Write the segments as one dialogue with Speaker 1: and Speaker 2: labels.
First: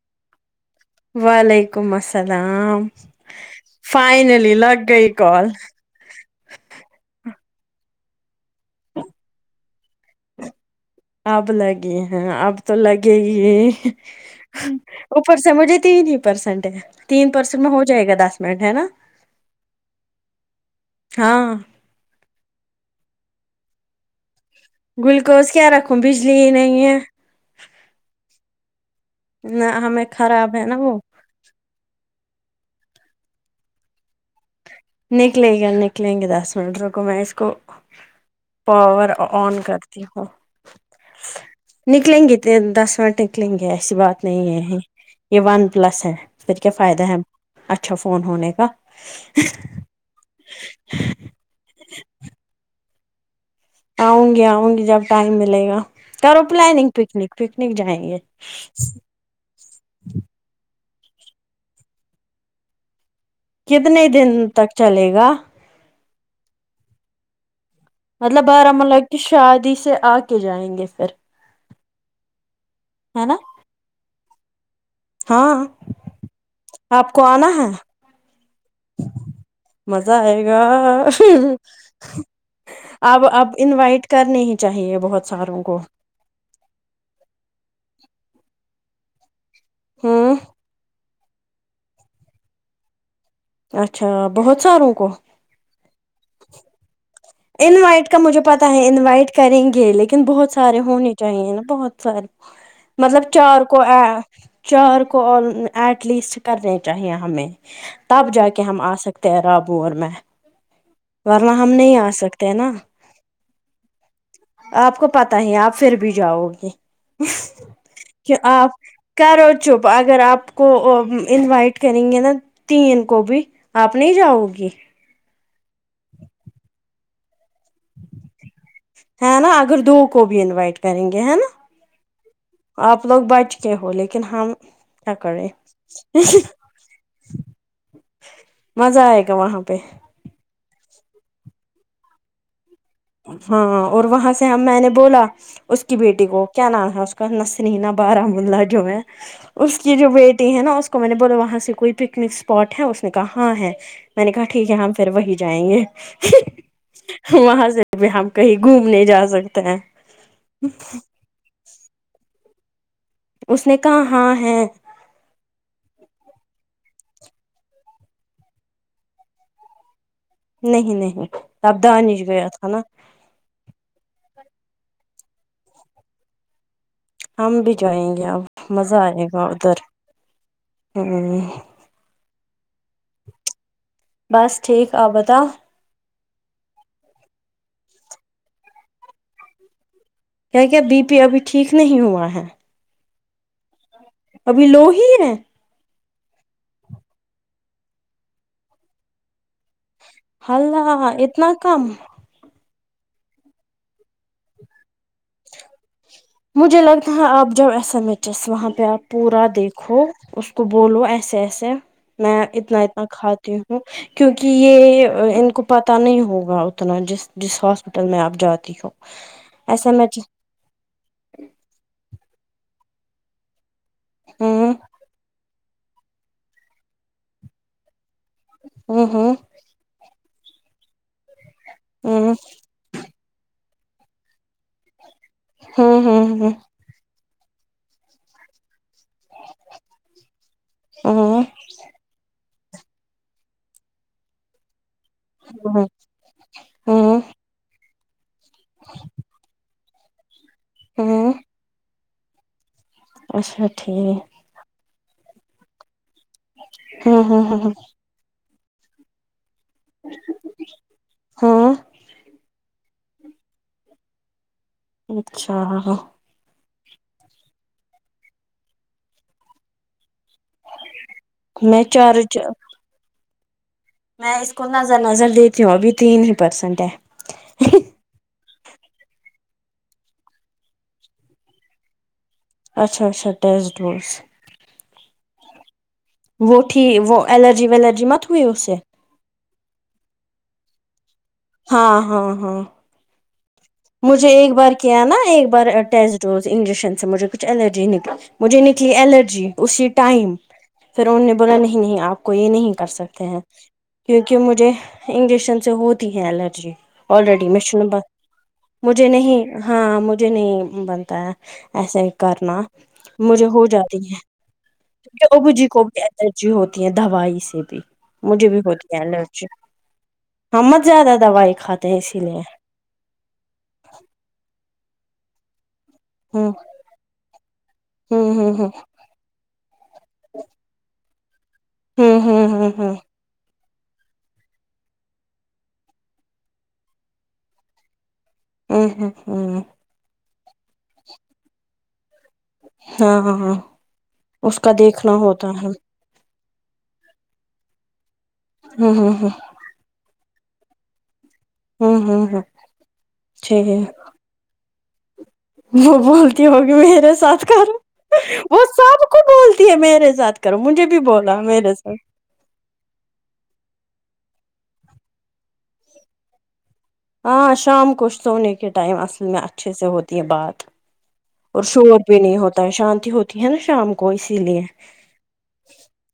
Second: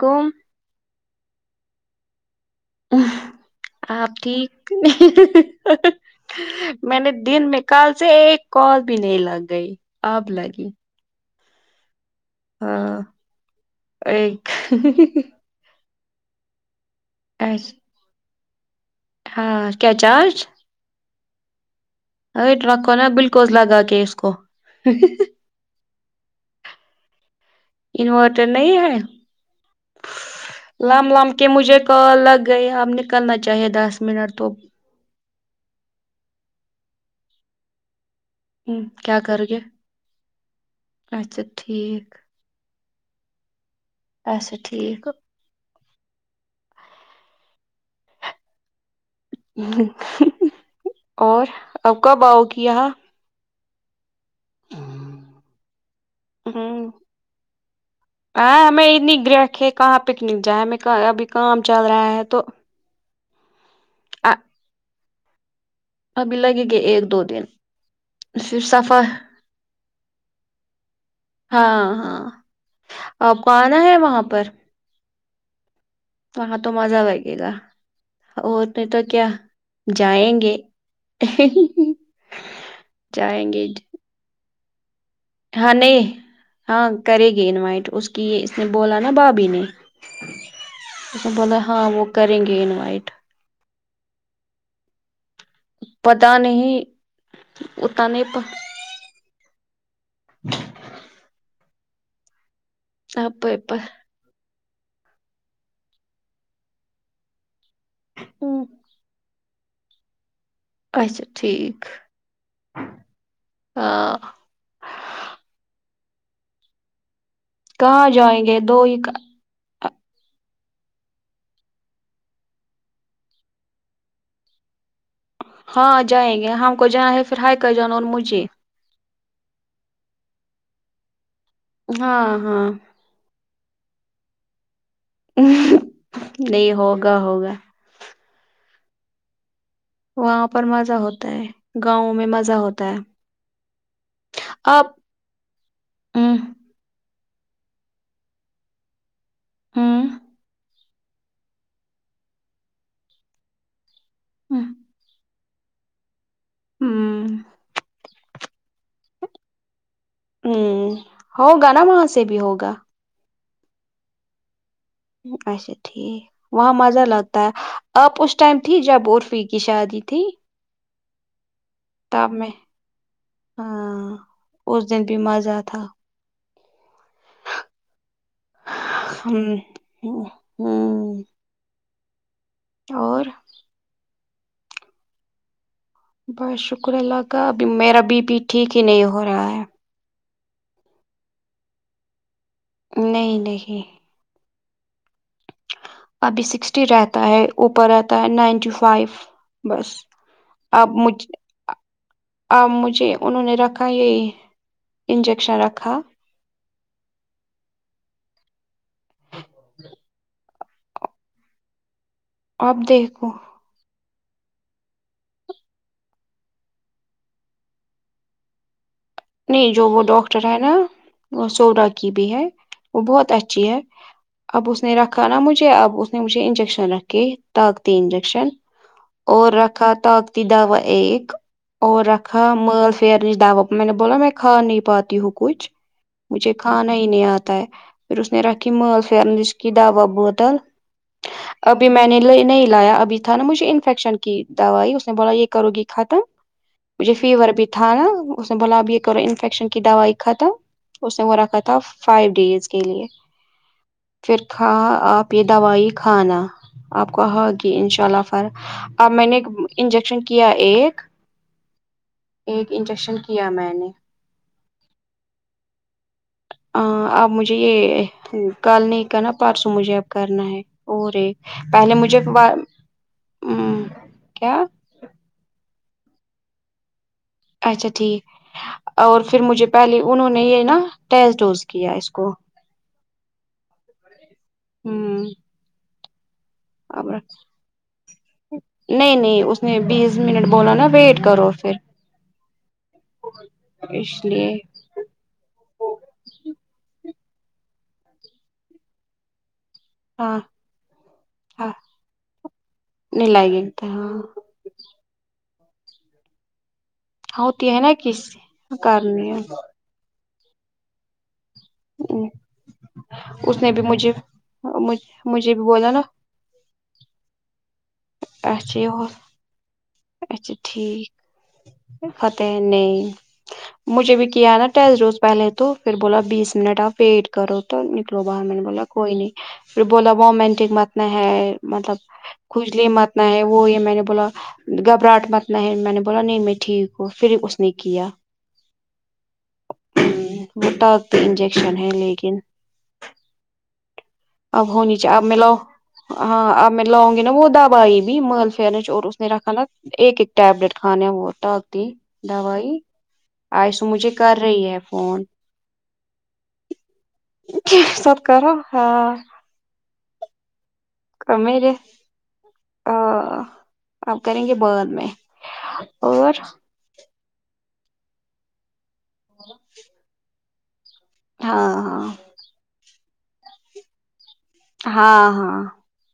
Speaker 1: کوم
Speaker 2: وعلیکم السلام
Speaker 1: آپ
Speaker 2: فائنلی
Speaker 1: ٹھیک
Speaker 2: لگ گئی کال
Speaker 1: میں نے دن میں کال سے ایک کال بھی نہیں لگ گئی اب لگی
Speaker 2: آب لگی ہیں آب تو
Speaker 1: ہاں
Speaker 2: لگے گی ہی
Speaker 1: ایک
Speaker 2: اوپر سمجھے تین ہی پرسینٹ ہے تین پرسینٹ میں
Speaker 1: اچھا،
Speaker 2: ہو جائے گا دس منٹ ہے نا
Speaker 1: ہاں کیا چارج
Speaker 2: ہاں
Speaker 1: ارے رکھو نا گلوکوز لگا کے اس کو
Speaker 2: گلوکوز کیا رکھوں بجلی ہی نہیں ہے
Speaker 1: انورٹر نہیں ہے
Speaker 2: نہ ہمیں خراب ہے نا وہ
Speaker 1: لم لم کہ مجھے کال لگ گئی اب نکلنا چاہیے دس منٹ تو
Speaker 2: نکلے گی نکلیں گے دس منٹ رکو میں اس کو
Speaker 1: ہوں،
Speaker 2: پاور
Speaker 1: کیا کرو گے
Speaker 2: آن کر تی ہو
Speaker 1: اچھا ٹھیک
Speaker 2: نکلیں گے تے دس منٹ نکلیں گے ایسی بات
Speaker 1: اچھا
Speaker 2: نہیں ہے
Speaker 1: ٹھیک
Speaker 2: یے ون پلس ہے پھر کیا فائدہ ہے اچھا فون ہونے کا
Speaker 1: اور اب کب آو گی یہاں
Speaker 2: آؤں گی آ اؤں گی جب ٹائم ملے گا کرو
Speaker 1: ہوں
Speaker 2: پلاننگ پکنک پکنک جائیں گے
Speaker 1: پگ رکھے کہاں پکنک جائے ہمیں کا ابھی کام چل رہا ہے تو
Speaker 2: کتنے دن تک چلے گا
Speaker 1: ابھی لگے گے ایک دو دن
Speaker 2: مطلب
Speaker 1: پھر
Speaker 2: بارا ملہ
Speaker 1: صفا
Speaker 2: کی شادی سے آکے جائیں گے پھر
Speaker 1: ہاں ہاں
Speaker 2: ہے
Speaker 1: آپ
Speaker 2: نا
Speaker 1: کو آنا ہے وہاں پر
Speaker 2: ہاں
Speaker 1: وہاں تو مزہ
Speaker 2: آپ کو
Speaker 1: لگے
Speaker 2: آنا
Speaker 1: گا
Speaker 2: ہے
Speaker 1: اور نہیں تو کیا
Speaker 2: مزہ
Speaker 1: جائیں
Speaker 2: آئے
Speaker 1: گے
Speaker 2: گا اب اب
Speaker 1: جائیں گے
Speaker 2: انوائٹ کرنی ہی چاہیے بہت ساروں
Speaker 1: ہاں
Speaker 2: کو
Speaker 1: نہیں ہاں کرے گی انوائٹ اس کی یے اس نے بولا نا بھابی نے
Speaker 2: ہمم
Speaker 1: اس نے بولے ہاں وہ کریں گے انوائٹ
Speaker 2: اچھا بہت ساروں کو
Speaker 1: پتہ نہیں
Speaker 2: انوائٹ کا
Speaker 1: اتنے
Speaker 2: مجھے پتا ہے انوائٹ کریں گے لیکن بہت سارے ہونے چاہیے نا بہت سارے مطلب چار کو اے چار کو اور ایٹ لیسٹ کرنے چاہیے ہمیں تب جا کے ہم آ سک تیرا ابواور میں
Speaker 1: اچھا ٹھیک
Speaker 2: تے ہے نا
Speaker 1: ہاں
Speaker 2: آپ کو پتا ہی ہیں آپ پھر بھی جاؤ گی
Speaker 1: کہاں
Speaker 2: کہ
Speaker 1: جائیں گے
Speaker 2: آپ
Speaker 1: دو ہی
Speaker 2: کرو چپ اگر آپ کو انوائٹ کریں گے نا تین کو بھی آپ نہیں جاؤ گی
Speaker 1: ہاں جائیں گے ہم کو جائے پھر ہائی کر جان اور مجھے
Speaker 2: ہے نا اگر دو کو بھی انوائٹ کریں گے ہے نا
Speaker 1: ہاں ہاں
Speaker 2: آپ لوگ بیٹھ کے ہو لیکن ہم کیا کریں
Speaker 1: نہیں ہوگا ہوگا
Speaker 2: مزہ آئے گا وہاں پہ
Speaker 1: وہاں پر مزہ ہوتا ہے گاؤں میں مزہ ہوتا ہے
Speaker 2: ہاں اور وہاں سے ہم میں نے
Speaker 1: آپ
Speaker 2: بولا اس کی بیٹی
Speaker 1: ہوں
Speaker 2: کو کیا نام ہے اس کا نسنینا بارملہ جو ہے اس کی
Speaker 1: ہوں
Speaker 2: جو بیٹی ہے نا اس کو میں نے بولا وہاں سے کوئی پکنک اسپاٹ ہے اس نے کہا ہاں ہے میں نے کہا
Speaker 1: ہوں
Speaker 2: ٹھیک ہے ہم پھر وہی جائیں گے
Speaker 1: ہوں
Speaker 2: وہاں سے بھی ہم کہیں گھومنے جا سکتے ہیں
Speaker 1: ہوں،
Speaker 2: اچ
Speaker 1: ہوگا نا وہاں سے بھی ہوگا
Speaker 2: اس نے کہا ہاں ہے
Speaker 1: اچھا ٹھیک وہاں مزہ لگتا ہے اب اس ٹائم تھی جب عرفی کی شادی تھی
Speaker 2: نہیں نہیں تب دانش
Speaker 1: تب
Speaker 2: گیا
Speaker 1: میں
Speaker 2: تھا نا
Speaker 1: ہاں اس دن بھی مزہ تھا
Speaker 2: ہم بھی جائیں گے اب مزہ آئے
Speaker 1: ہ
Speaker 2: گا ادھر
Speaker 1: ہ
Speaker 2: ھمم
Speaker 1: اور
Speaker 2: بس ٹھیک آپ بتاؤ
Speaker 1: بس شکر اللہ کا ابھی میرا بی پی ٹھیک ہی نہیں ہو رہا ہے
Speaker 2: کیا کیا بی پی ابھی ٹھیک نہیں ہوا ہے
Speaker 1: نہیں نہیں
Speaker 2: ابھی لو ہی ہے
Speaker 1: ابھی سکسٹی رہتا ہے اوپر رہتا ہے نائنٹی فائیو بس
Speaker 2: اللہ اتنا کم
Speaker 1: آ مجھے انہوں نے رکھا یہی انجیکشن رکھا
Speaker 2: مجھے لگتھا آپ جاؤ ایس ایم ایچ ایس وہاں پہ آپ پورا دیکھو اس کو بولو ایسے ایسے میں اتنا
Speaker 1: اب
Speaker 2: اتنا
Speaker 1: دیکھو
Speaker 2: کھاتی ہوں کیونکہ یہ ان کو پتا نہیں ہوگا اتنا جس جس ہاسپٹل میں آپ جاتی ہو
Speaker 1: نہیں
Speaker 2: ایس
Speaker 1: جو
Speaker 2: ایم
Speaker 1: وہ
Speaker 2: ایچ
Speaker 1: ڈاکٹر ہے نا وہ سوڈا کی بھی ہے وہ بہت اچھی ہے اب
Speaker 2: ہوں
Speaker 1: اس نے رکھا نا مجھے اب اس نے مجھے انجیکشن رکھے تک انجیکشن
Speaker 2: ہوں ہوں
Speaker 1: اور رکھا طاقتی دوا ایک اور
Speaker 2: ہوں
Speaker 1: رکھا مل فرن دوا میں نے بولا میں کھا نہیں پاتی ہو کچھ
Speaker 2: ہوں ہوں
Speaker 1: مجھے کھانا ہی نہیں آتا ہے پھر اس نے ملز د [unintelligible] وا بوتل
Speaker 2: ہوں
Speaker 1: ابھی میں نے لے نہیں لایا ابھی تھا نا مجھے انفیکشن کی دوائی اس نے بولا یہ کرو گی
Speaker 2: ہوں
Speaker 1: ختم مجھے
Speaker 2: ہوں
Speaker 1: فیور بھی تھا نا اس نے بولا اب یہ کرو انفییکشن کی دوائی ختم اس نے
Speaker 2: ہوں
Speaker 1: وہ رکھا تھا فائیو ڈیز کے لیے
Speaker 2: اچھا ٹھیک
Speaker 1: پھر کھا آپ یہ دوائی کھانا آپ
Speaker 2: ہوں ہوں
Speaker 1: کھاؤ گی
Speaker 2: ہوں
Speaker 1: ان شاء اللہ اب میں نے انجیکشن کیا ایک
Speaker 2: ہوں
Speaker 1: ایک انجیکشن کیا میں نے
Speaker 2: اچھا
Speaker 1: اب مجھے یہ کل نہیں کرنا پرسوں مجھے اب کرنا ہے اور ایک
Speaker 2: میں
Speaker 1: پہلے مجھے
Speaker 2: چارج
Speaker 1: پھر
Speaker 2: میں اس کو نظر نظر دیتی ہوں ابھی تین ہی پرسنٹ ہے
Speaker 1: اچھا ٹھیک اور پھر مجھے پہلے انہوں نے یہ نا ٹیسٹ ڈوز کیا اس کو
Speaker 2: اچھا اچھا ٹیسٹ ڈوز
Speaker 1: ہوں
Speaker 2: وہ تھی
Speaker 1: اب
Speaker 2: وہ الرجی ویلرجی مت ہوئی اس سے
Speaker 1: نہیں نہیں اس نے بیس منٹ بولا نا ویٹ کرو پھر
Speaker 2: ہاں ہاں ہاں
Speaker 1: اس
Speaker 2: مجھے
Speaker 1: لیے
Speaker 2: ایک بار کیا نا ایک بار ٹیسٹ ڈوز انجیکشن سے مجھے کچھ الرجی نکلی مجھے نکلی الرجی اسی ٹائم
Speaker 1: ہاں
Speaker 2: پھر انہوں نے بولا
Speaker 1: ہاں
Speaker 2: نہیں نہیں آپ کو یہ نہیں کر سکتے
Speaker 1: نہیں
Speaker 2: ہیں
Speaker 1: لگے گا ہاں
Speaker 2: کیونکہ مجھے انجیکشن سے ہوتی ہیں الرجی آلریڈی
Speaker 1: ہوتی
Speaker 2: میںش
Speaker 1: ہے نا کس
Speaker 2: مجھے
Speaker 1: کرنی
Speaker 2: نہیں ہاں مجھے نہیں بنتا ہے ایسے
Speaker 1: ہے
Speaker 2: کرنا مجھے
Speaker 1: اس
Speaker 2: ہو
Speaker 1: نے بھی
Speaker 2: جاتی
Speaker 1: مجھے
Speaker 2: ہیں ابو
Speaker 1: مجھے بھی
Speaker 2: جی کوب
Speaker 1: بولا نا
Speaker 2: جو ہوتی ہیں دوائی سے بھی مجھے بھی ہوتی ہے
Speaker 1: اچھا
Speaker 2: الرجی
Speaker 1: اچھا
Speaker 2: ہمت زیادہ
Speaker 1: ٹھیک
Speaker 2: دوائی کھاتے ہیں اسی لیے
Speaker 1: فتح نہیں مجھے بھی کیا ہے نا ٹیس روز پہلے تو پھر بولا
Speaker 2: ہوں
Speaker 1: بیس منٹ ویٹ کرو تو نکلو
Speaker 2: ہوں
Speaker 1: باہر میں نے
Speaker 2: ہوں
Speaker 1: بولا کوئی نہیں پھر بولا مومینٹک متنا ہے مطلب
Speaker 2: ہوں ہوں ہوں
Speaker 1: کجلی
Speaker 2: ہوں
Speaker 1: متنا ہے وہ یہ میں نے بولا گھبراہٹ مت نہ ہے میں نے بولا نہیں میں ٹھیک ہوں پھر اس نے کیا
Speaker 2: ہوں ہوں ہوں
Speaker 1: ہ وہٹاک تو انجیکشن ہے لیکن
Speaker 2: ہاں ہاں ہاں اس
Speaker 1: اب
Speaker 2: کا
Speaker 1: ہونی
Speaker 2: دیکھنا
Speaker 1: چاہیے اب میں
Speaker 2: ہوتا
Speaker 1: لاؤ
Speaker 2: ہے
Speaker 1: ہاں اب میں لاؤں گی نا وہ دب آئی بھی محلفر
Speaker 2: ہوں
Speaker 1: اور
Speaker 2: ہوں
Speaker 1: اس نے
Speaker 2: ہوں
Speaker 1: رکھ ایک ایک ٹیبلیٹ کھانے وہ ٹک دی
Speaker 2: ہوں ہوں ہوں
Speaker 1: دوائی
Speaker 2: ٹھیک ہے
Speaker 1: آئیسو مجھے کر رہی ہے فون
Speaker 2: وہ بولتی ہوگی میرے ساتھ کر
Speaker 1: سب کرو
Speaker 2: وہ سب
Speaker 1: ہاں
Speaker 2: کو بول میرے ساتھ کرو مجھے بھی بولا میرے ساتھ
Speaker 1: ا آپ کریں گے بعد میں اور
Speaker 2: ہاں شام کو سونے کے ٹائم اصل میں اچھے سے ہوتی یہ بات اور
Speaker 1: ہاں
Speaker 2: شور
Speaker 1: ہاں
Speaker 2: بھی نہیں ہوتا ہے شانتی ہوتی ہے نا شام کو اسی لیے
Speaker 1: ہاں ہاں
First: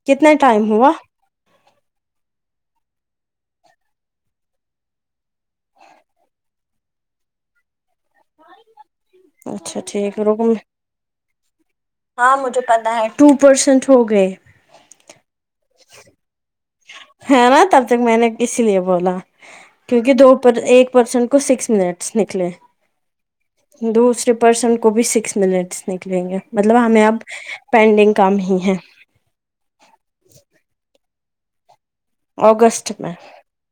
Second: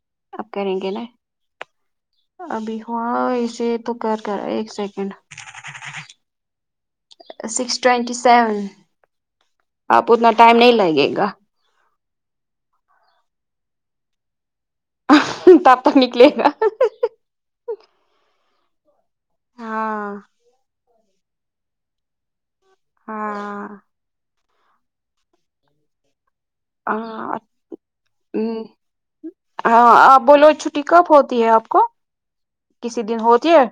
Speaker 2: کتنا
Speaker 1: اب
Speaker 2: ٹائم
Speaker 1: کریں گے
Speaker 2: ہوا
Speaker 1: ناں ابھی ہاں اسے تو کر کرا ایک سیکنڈ سکس ٹوینٹی سیون
Speaker 2: اچھا
Speaker 1: اب
Speaker 2: ٹھیک
Speaker 1: اتنا
Speaker 2: رکو
Speaker 1: ٹائم نہیں لگے گا
Speaker 2: ہاں مجھے پتا ہے ٹو پرسینٹ ہو گئے
Speaker 1: تب تک نکلے گا
Speaker 2: ہے ناں تب تک میں نے اسی لیے بولا کیونکہ
Speaker 1: ہاں
Speaker 2: دوپر ایک پرسنٹ کو سکس منٹس نکلے
Speaker 1: ہاں
Speaker 2: دوسرے پرسنٹ کو بھی سکس منٹس نکلیں گے مطلب ہمیں اب
Speaker 1: ہاں
Speaker 2: پینڈنگ کم ہی ہے
Speaker 1: ہاں آپ بولو چھٹی کب ہوتی ہے آپ کو
Speaker 2: اگست
Speaker 1: کسی
Speaker 2: میں
Speaker 1: دن ہوتی ہے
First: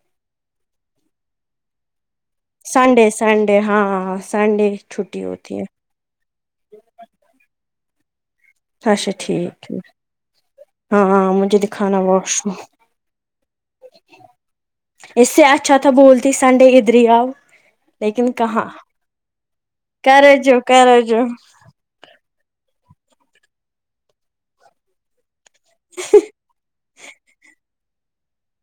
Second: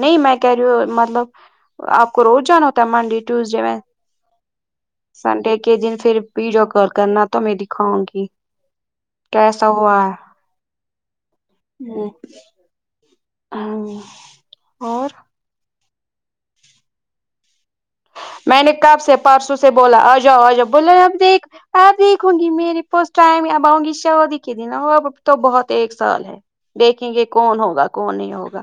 Speaker 1: نہیں میں کر رہی ہوں مطلب آپ کو روز جانا ہوتا ہے
Speaker 2: سنڈے
Speaker 1: منڈے
Speaker 2: سنڈے
Speaker 1: ٹیوزڈے وین
Speaker 2: ہاں سنڈے چھٹی
Speaker 1: سنڈے
Speaker 2: ہوتی ہے
Speaker 1: کے دن پھر ویڈیو کال کرنا تو میں دکھاؤں گی
Speaker 2: اچھا ٹھیک
Speaker 1: کیسا
Speaker 2: ہے
Speaker 1: ہوا
Speaker 2: ہاں ہاں مجھے دکھانا واش روم
Speaker 1: اور
Speaker 2: اس سے اچھا تھا بولتی سنڈے ادھر ہی آؤ لیکن
Speaker 1: میں
Speaker 2: کہاں
Speaker 1: نے کب سے پرسوں سے بولا
Speaker 2: کرو
Speaker 1: آجاؤ
Speaker 2: جو
Speaker 1: آجاؤ بولے
Speaker 2: کرو
Speaker 1: اب
Speaker 2: جو
Speaker 1: دیکھ ہاں دیکھوں گی میری پاس ٹائم اب آؤں گی شادی کے دن تو بہت ایک سال ہے دیکھیں گے کون ہوگا کون نہیں ہوگا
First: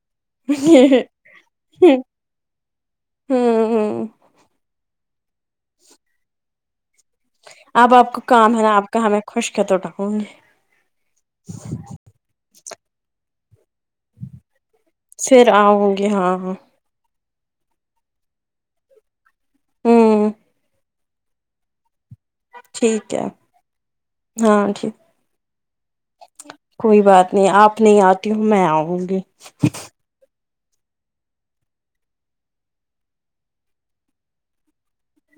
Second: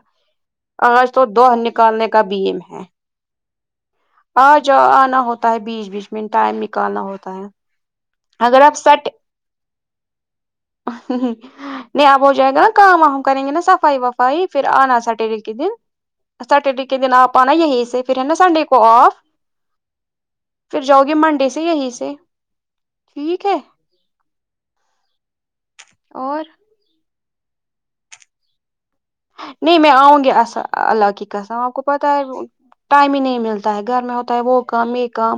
Speaker 1: آج تو دوہ نکالنے کا بھی ایم ہے
Speaker 2: ہوں
Speaker 1: آ جاؤ آنا ہوتا ہے بیچ بیچ میں ٹائم نکالنا ہوتا ہے
Speaker 2: اب آپ کو کام
Speaker 1: اگر
Speaker 2: ہے نا
Speaker 1: آپ
Speaker 2: کا
Speaker 1: سٹ
Speaker 2: ہمیں خشک تو ڈھاؤں گی
Speaker 1: نہیں آپ ہو جائے گا ناں کام آ کریں گے نا صفائی وفائی پھر آنا سٹرڈے
Speaker 2: پھر
Speaker 1: کے دن
Speaker 2: آؤں گی ہاں ہاں
Speaker 1: سٹرڈے کی کے دن آپ آنا یہی سے پھر ہے ناں سنڈے کو آف
Speaker 2: ہمم
Speaker 1: پھر جاؤ گے منڈے سے یہیں سے
Speaker 2: ٹھیک ہے ہاں ٹھیک
Speaker 1: اور
Speaker 2: کوئی بات نہیں آپ نہیں آتی ہو میں آؤں گی
Speaker 1: نہیں میں آؤں گی اسہ اللہ کی قسم آپ کو پتہ ہے ٹائم ہی نہیں ملتا ہے گھر میں ہوتا ہے وہ کام یے کام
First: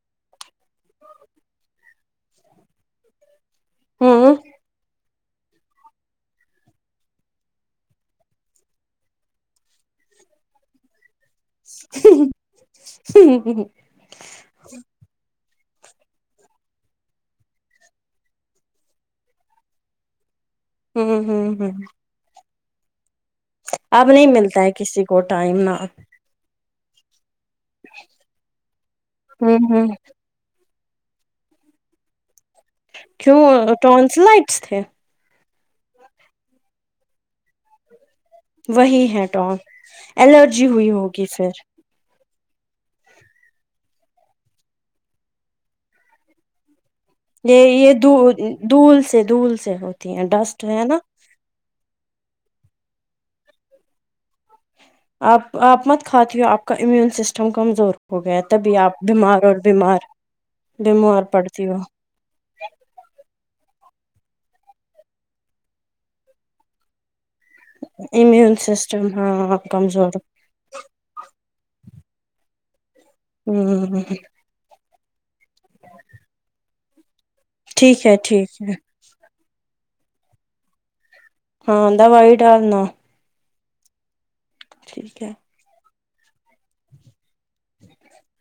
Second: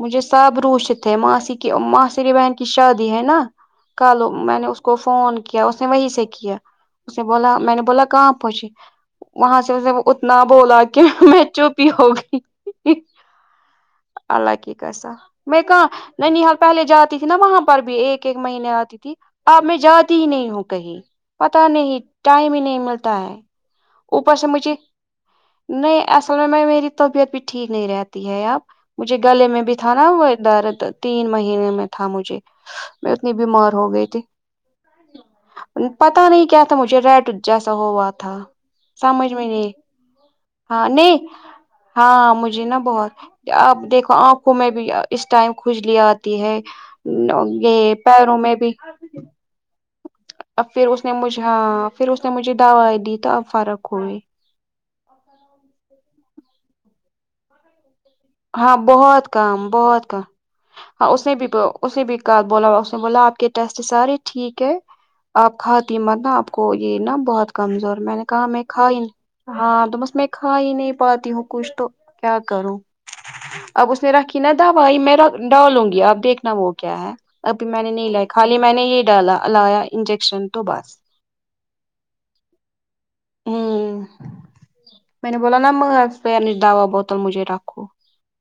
Speaker 1: مجھے سب روشت ہے ماسی کی ماسری بہن کی شادی ہے نا کل
Speaker 2: ہوں
Speaker 1: میں نے اس کو فون کیا اس نے وہی سے کیا اس نے بولا میں نے بولا کہاں پہنچے وہاں سے اس نے اتنا بولا میں چپ ہی ہو گئی اللہ کی قسم میں کہاں نینیہال پہلے جاتی تھی ناں وہاں پر بھی ایک ایک مہینے آتی تھی اب میں جاتی ہی نہیں ہوں کہیں
Speaker 2: ہوں ہوں
Speaker 1: پتہ
Speaker 2: ہ
Speaker 1: نہیں ٹائم ہی نہیں ملتا ہے
Speaker 2: اب نہیں
Speaker 1: اوپر سے
Speaker 2: ملتا ہے
Speaker 1: مجھے
Speaker 2: کسی کو ٹائم نہ
Speaker 1: نہیں اصل میں میں میری طبیعت بھی ٹھیک نہیں رہتی ہے اب مجھے گلے
Speaker 2: ہوں
Speaker 1: میں بھی
Speaker 2: ہوں
Speaker 1: تھا ناں وہ درد تین مہینے میں تھا مجھے میں اتنی
Speaker 2: کیوں
Speaker 1: بیمار ہو گئی تھی
Speaker 2: ٹونسلائٹس تھے
Speaker 1: پتہ نہیں کیا تھا مجھے ریڈ جیسا ہوا تھا
Speaker 2: وہی ہے
Speaker 1: سمجھ میں
Speaker 2: ٹون
Speaker 1: نہیں
Speaker 2: الرجی ہوئی
Speaker 1: نہیں
Speaker 2: ہوگی پھر
Speaker 1: ہاں ہاں مجھے نا بہت آپ دیکھو انکھوں میں اس ٹائم کھجلی آتی ہے
Speaker 2: نہیں یے
Speaker 1: یہ
Speaker 2: دھو
Speaker 1: پیروں میں بھی
Speaker 2: دھول سے دھول سے ہوتی ہے
Speaker 1: اب
Speaker 2: ڈسٹ
Speaker 1: پھر
Speaker 2: نا
Speaker 1: اس نے مجھے ہاں پھر اس نے مجھے دوائی دی تو اب فرق ہو گئی
Speaker 2: آپ آپ مت کھاتی ہو آپ کا امیون سسٹم کمزور ہو گیا تبھی
Speaker 1: ہاں
Speaker 2: آپ
Speaker 1: بہت
Speaker 2: بیمار اور
Speaker 1: کام
Speaker 2: بیمار
Speaker 1: بہت کام ہاں
Speaker 2: بیمار
Speaker 1: اس نے بھی
Speaker 2: پڑتی ہو
Speaker 1: اسنے بھی کا بولا اس نے بولا آپ کے ٹیسٹ سارے ٹھیک ہے آپ کااتمت نا آپ کو یے نہ بہت کمزور میں نے کہا
Speaker 2: امیون
Speaker 1: میں کھائی
Speaker 2: سسٹم
Speaker 1: ہاں تو
Speaker 2: کمزور
Speaker 1: بس
Speaker 2: ہ
Speaker 1: میں کھا ہی نہیں پاتی ہوں کچھ تو کیا کروں اب اس نے رکھی نا دوائی میرا ڈالوں گی اب دیکھنا وہ کیا ہے ابھی میں نے
Speaker 2: ٹھیک
Speaker 1: نہیں
Speaker 2: ہے
Speaker 1: لائی خالی
Speaker 2: ٹھیک
Speaker 1: میں
Speaker 2: ہے
Speaker 1: نے یے ڈالا لایا انجیکشن تو بس
Speaker 2: ہاں داوائ ڈالنا
Speaker 1: آمم
Speaker 2: ٹھیک ہے
Speaker 1: میں نے بولا نہ منگا دوا پھر دوا بوتل مجھے رکھو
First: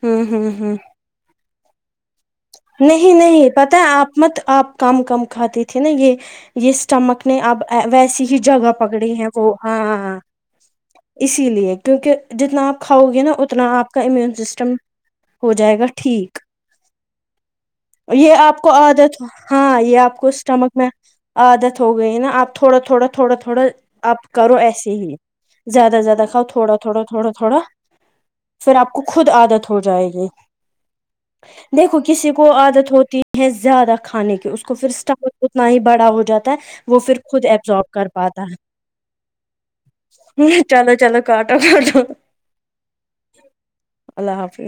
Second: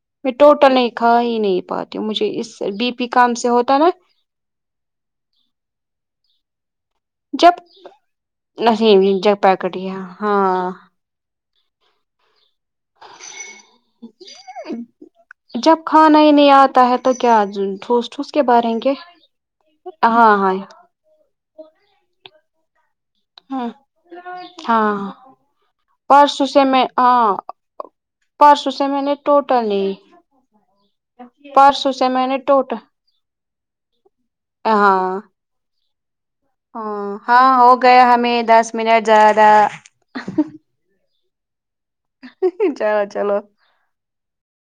Speaker 2: ہوں
Speaker 1: میں
Speaker 2: ہوں
Speaker 1: ٹوٹل
Speaker 2: ہوں
Speaker 1: نہیں کھا ہی نہیں پاتی ہوں مجھے اس بی پی
Speaker 2: نہیں
Speaker 1: کام
Speaker 2: نہیں
Speaker 1: سے
Speaker 2: پتہ
Speaker 1: ہوتا
Speaker 2: ہے
Speaker 1: نا
Speaker 2: آپ مت آپ کم کم کھاتی تھی نا یہ یہ اسٹمک نے
Speaker 1: جب
Speaker 2: اب ویسی ہی جگہ پکڑی
Speaker 1: نہیں
Speaker 2: ہے
Speaker 1: جگ
Speaker 2: وہ
Speaker 1: پیکٹ ہی ہے،
Speaker 2: ہاں
Speaker 1: ہاں
Speaker 2: اسی لیے کیونکہ جتنا آپ کھاؤ گے نا اتنا آپ کا امیون سسٹم ہو جائے گا ٹھیک
Speaker 1: کیا ہوتا ہے تو کیا آج ان
Speaker 2: یہ آپ کو عادت ہاں یہ آپ کو
Speaker 1: ہاں ہاں
Speaker 2: اسٹمک میں عادت ہو گئی نا آپ تھوڑا تھوڑا تھوڑا تھوڑا
Speaker 1: ہ
Speaker 2: آپ کرو ایسے
Speaker 1: ہاں
Speaker 2: ہی زیادہ زیادہ کھاؤ
Speaker 1: پرسوں سے
Speaker 2: تھوڑا
Speaker 1: میں
Speaker 2: تھوڑا تھوڑا
Speaker 1: ہاں
Speaker 2: تھوڑا
Speaker 1: پرسوں
Speaker 2: پھر
Speaker 1: سے
Speaker 2: آپ کو
Speaker 1: میں نے
Speaker 2: خود
Speaker 1: ٹوٹل
Speaker 2: عادت ہو جائے گی
Speaker 1: نہیں پرسوں
Speaker 2: دیکھو
Speaker 1: سے میں
Speaker 2: کسی
Speaker 1: نے
Speaker 2: کو
Speaker 1: ٹوٹل
Speaker 2: عادت ہوتی ہیں زیادہ کھانے کی اس کو پھر
Speaker 1: ہاں
Speaker 2: اسٹمک اتنا ہی بڑا ہو جاتا تر وہ
Speaker 1: ہاں
Speaker 2: پھر خود
Speaker 1: ہاں ہو
Speaker 2: ایبزاب کر
Speaker 1: گیا
Speaker 2: پاتا
Speaker 1: ہمیں
Speaker 2: ہے
Speaker 1: دس منٹ زیادہ
Speaker 2: چلو چلو کاٹو کاٹو
Speaker 1: جائے چلو
Speaker 2: اللہ حافظ